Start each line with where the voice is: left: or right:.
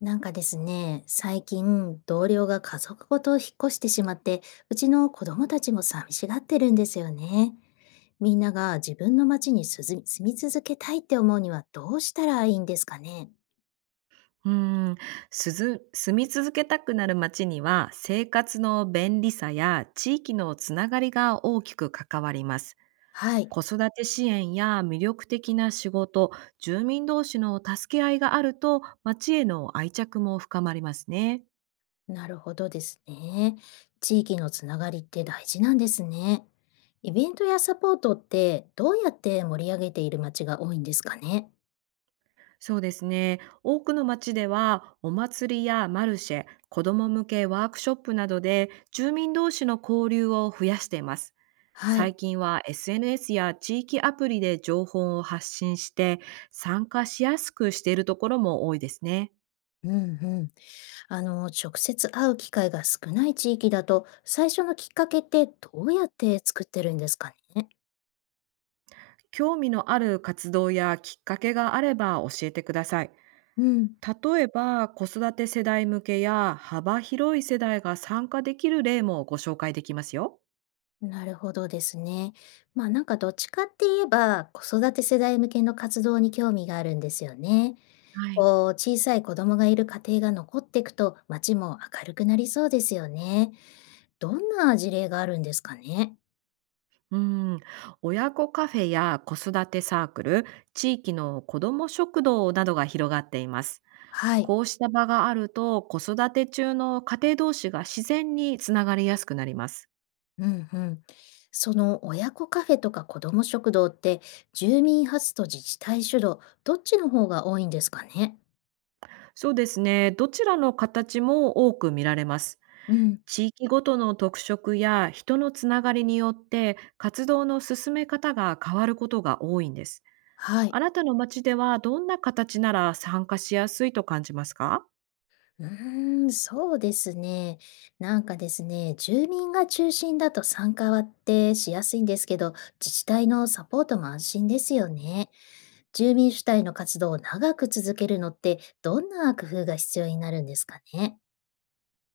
left: なんかですね、最近同僚が家族ごと引っ越してしまって、うちの子供たちも寂しがってるんですよね。みんなが自分の町に住み続けたいって思うにはどうしたらいいんですかね。
right: うーん、すず住み続けたくなる街には生活の便利さや地域のつながりが大きく関わります。
left: はい。
right: 子育て支援や魅力的な仕事、住民同士の助け合いがあると街への愛着も深まりますね。
left: なるほどですね。地域のつながりって大事なんですね。イベントやサポートってどうやって盛り上げている町が多いんですかね。
right: そうですね。多くの街ではお祭りやマルシェ、子ども向けワークショップなどで住民同士の交流を増やしています。
left: はい。
right: 最近は SNS や地域アプリで情報を発信して参加しやすくしているところも多いですね。
left: うんうん。あの、直接会う機会が少ない地域だと、最初のきっかけってどうやって作ってるんですかね。
right: 興味のある活動やきっかけがあれば教えてください。
left: うん。
right: 例えば子育て世代向けや幅広い世代が参加できる例もご紹介できますよ。
left: なるほどですね。まあなんかどっちかって言えば、子育て世代向けの活動に興味があるんですよね。
right: はい。
left: こう、小さい子供がいる家庭が残っていくと、街も明るくなりそうですよね。どんな事例があるんですかね。
right: うん、親子カフェや子育てサークル、地域の子ども食堂などが広がっています。
left: はい。
right: こうした場があると、子育て中の家庭同士が自然につながりやすくなります。
left: うんうん。その親子カフェとか子ども食堂って、住民発と自治体主導、どっちの方が多いんですかね。
right: そうですね。どちらの形も多く見られます。
left: うん。
right: 地域ごとの特色や人のつながりによって活動の進め方が変わることが多いんです。
left: はい。
right: あなたの町ではどんな形なら参加しやすいと感じますか？
left: うーん、そうですね。なんかですね、住民が中心だと参加ってしやすいんですけど、自治体のサポートも安心ですよね。住民主体の活動を長く続けるのって、どんな工夫が必要になるんですかね。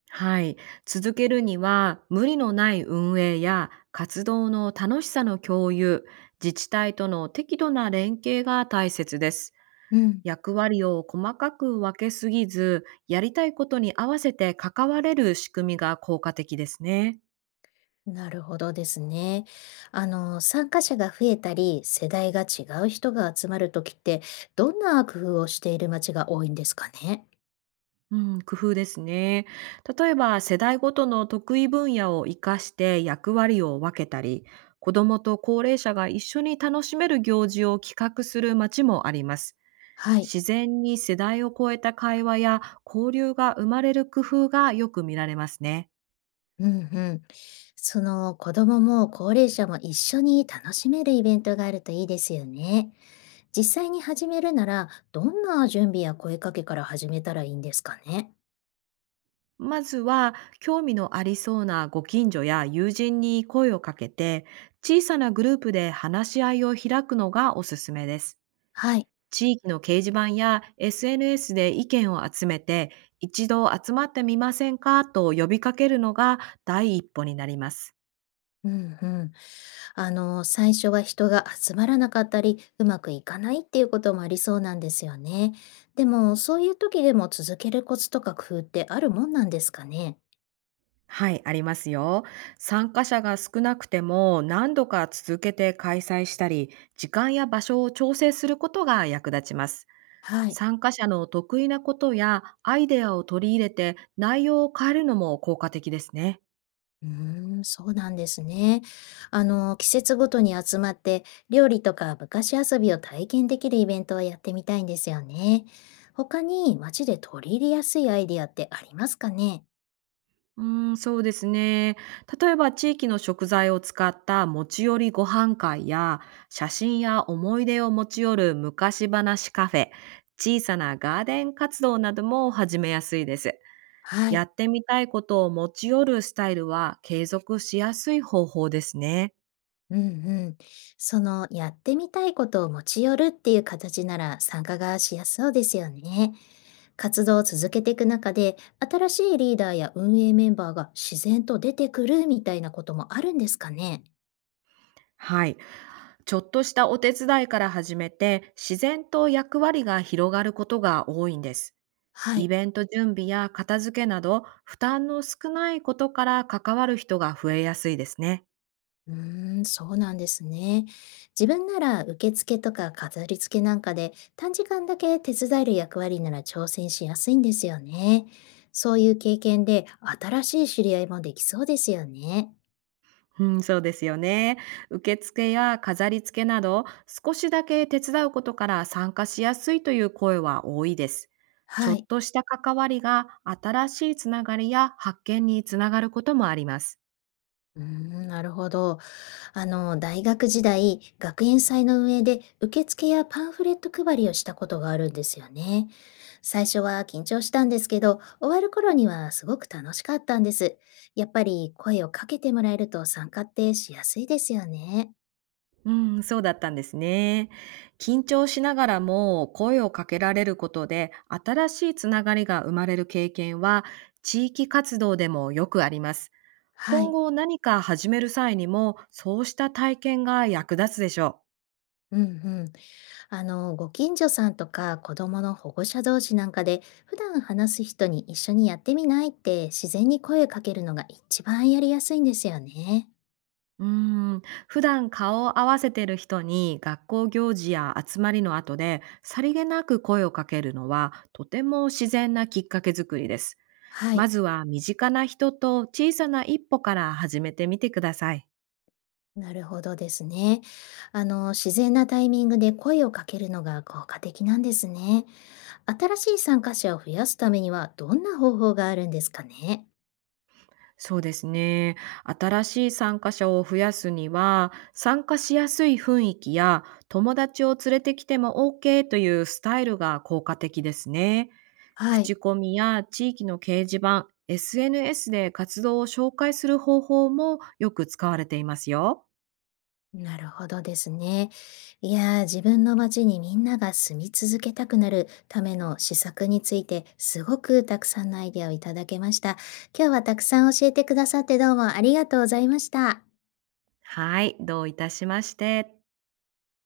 right: はい。続けるには、無理のない運営や活動の楽しさの共有、自治体との適度な連携が大切です。
left: うん。
right: 役割を細かく分けすぎず、やりたいことに合わせて関われる仕組みが効果的ですね。
left: なるほどですね。あの、参加者が増えたり、世代が違う人が集まるときって、どんな工夫をしている町が多いんですかね。
right: うん、工夫ですね。例えば、世代ごとの得意分野を活かして役割を分けたり、子どもと高齢者が一緒に楽しめる行事を企画する町もあります。
left: はい。
right: 自然に世代を超えた会話や交流が生まれる工夫がよく見られますね。
left: うんうん。その、子供も高齢者も一緒に楽しめるイベントがあるといいですよね。実際に始めるなら、どんな準備や声かけから始めたらいいんですかね。
right: まずは興味のありそうなご近所や友人に声をかけて小さなグループで話し合いを開くのがおすすめです。
left: はい。
right: 地域の掲示板や SNS で意見を集めて一度集まってみませんかと呼びかけるのが第一歩になります。
left: うんうん。あの、最初は人が集まらなかったり、うまくいかないっていうこともありそうなんですよね。でも、そういう時でも続けるコツとか工夫ってあるもんなんですかね。
right: はい、ありますよ。参加者が少なくても何度か続けて開催したり、時間や場所を調整することが役立ちます。
left: はい。
right: 参加者の得意なことやアイデアを取り入れて内容を変えるのも効果的ですね。
left: うーん、そうなんですね。あの、季節ごとに集まって、料理とか昔遊びを体験できるイベントをやってみたいんですよね。他に街で取り入れやすいアイディアってありますかね。
right: うーん、そうですね。例えば地域の食材を使った持ち寄りご飯会や、写真や思い出を持ち寄る昔話カフェ、小さなガーデン活動なども始めやすいです。
left: は
right: や
left: い。
right: ってみたいことを持ち寄るスタイルは継続しやすい方法ですね。
left: うんうん。その、やってみたいことを持ち寄るっていう形なら参加がしやすそうですよね。活動を続けていく中で、新しいリーダーや運営メンバーが自然と出てくるみたいなこともあるんですかね。
right: はい。ちょっとしたお手伝いから始めて、自然と役割が広がることが多いんです。
left: は
right: イ
left: い。
right: ベント準備や片付けなど、負担の少ないことから関わる人が増えやすいですね。
left: うーん、そうなんですね。自分なら受付とか飾り付けなんかで短時間だけ手伝える役割なら挑戦しやすいんですよね。そういう経験で新しい知り合いもできそうですよね。
right: うん、そうですよね。受付や飾り付けなど、少しだけ手伝うことから参加しやすいという声は多いです。ちょ
left: は
right: っ
left: い。
right: とした関わりが新しいつながりや発見につながることもあります。
left: うーん、なるほど。あの、大学時代、学園祭の運営で受付やパンフレット配りをしたことがあるんですよね。最初は緊張したんですけど、終わる頃にはすごく楽しかったんです。やっぱり声をかけてもらえると参加ってしやすいですよね。
right: うん、そうだったんですね。緊張しながらも声をかけられることで、新しいつながりが生まれる経験は、地域活動でもよくあります。
left: は
right: 今
left: い。
right: 後何か始める際にも、そうした体験が役立つでしょう。
left: うんうん。あの、ご近所さんとか子供の保護者同士なんかで、普段話す人に一緒にやってみないって自然に声をかけるのが一番やりやすいんですよね。
right: うーん、普段顔を合わせてる人に学校行事や集まりの後でさりげなく声をかけるのはとても自然なきっかけ作りです。
left: は
right: ま
left: い、
right: ずは身近な人と小さな一歩から始めてみてください。
left: なるほどですね。あの、自然なタイミングで声をかけるのが効果的なんですね。新しい参加者を増やすためにはどんな方法があるんですかね。
right: そうですね。新しい参加者を増やすには、参加しやすい雰囲気や友達を連れてきても OK というスタイルが効果的ですね。
left: はい、
right: 口コミや地域の掲示板、SNS で活動を紹介する方法もよく使われていますよ。
left: なるほどですね。いやー、自分の街にみんなが住み続けたくなるための施策についてすごくたくさんのアイデアをいただけました。今日はたくさん教えてくださってどうもありがとうございました。
right: はい、どういたしまして。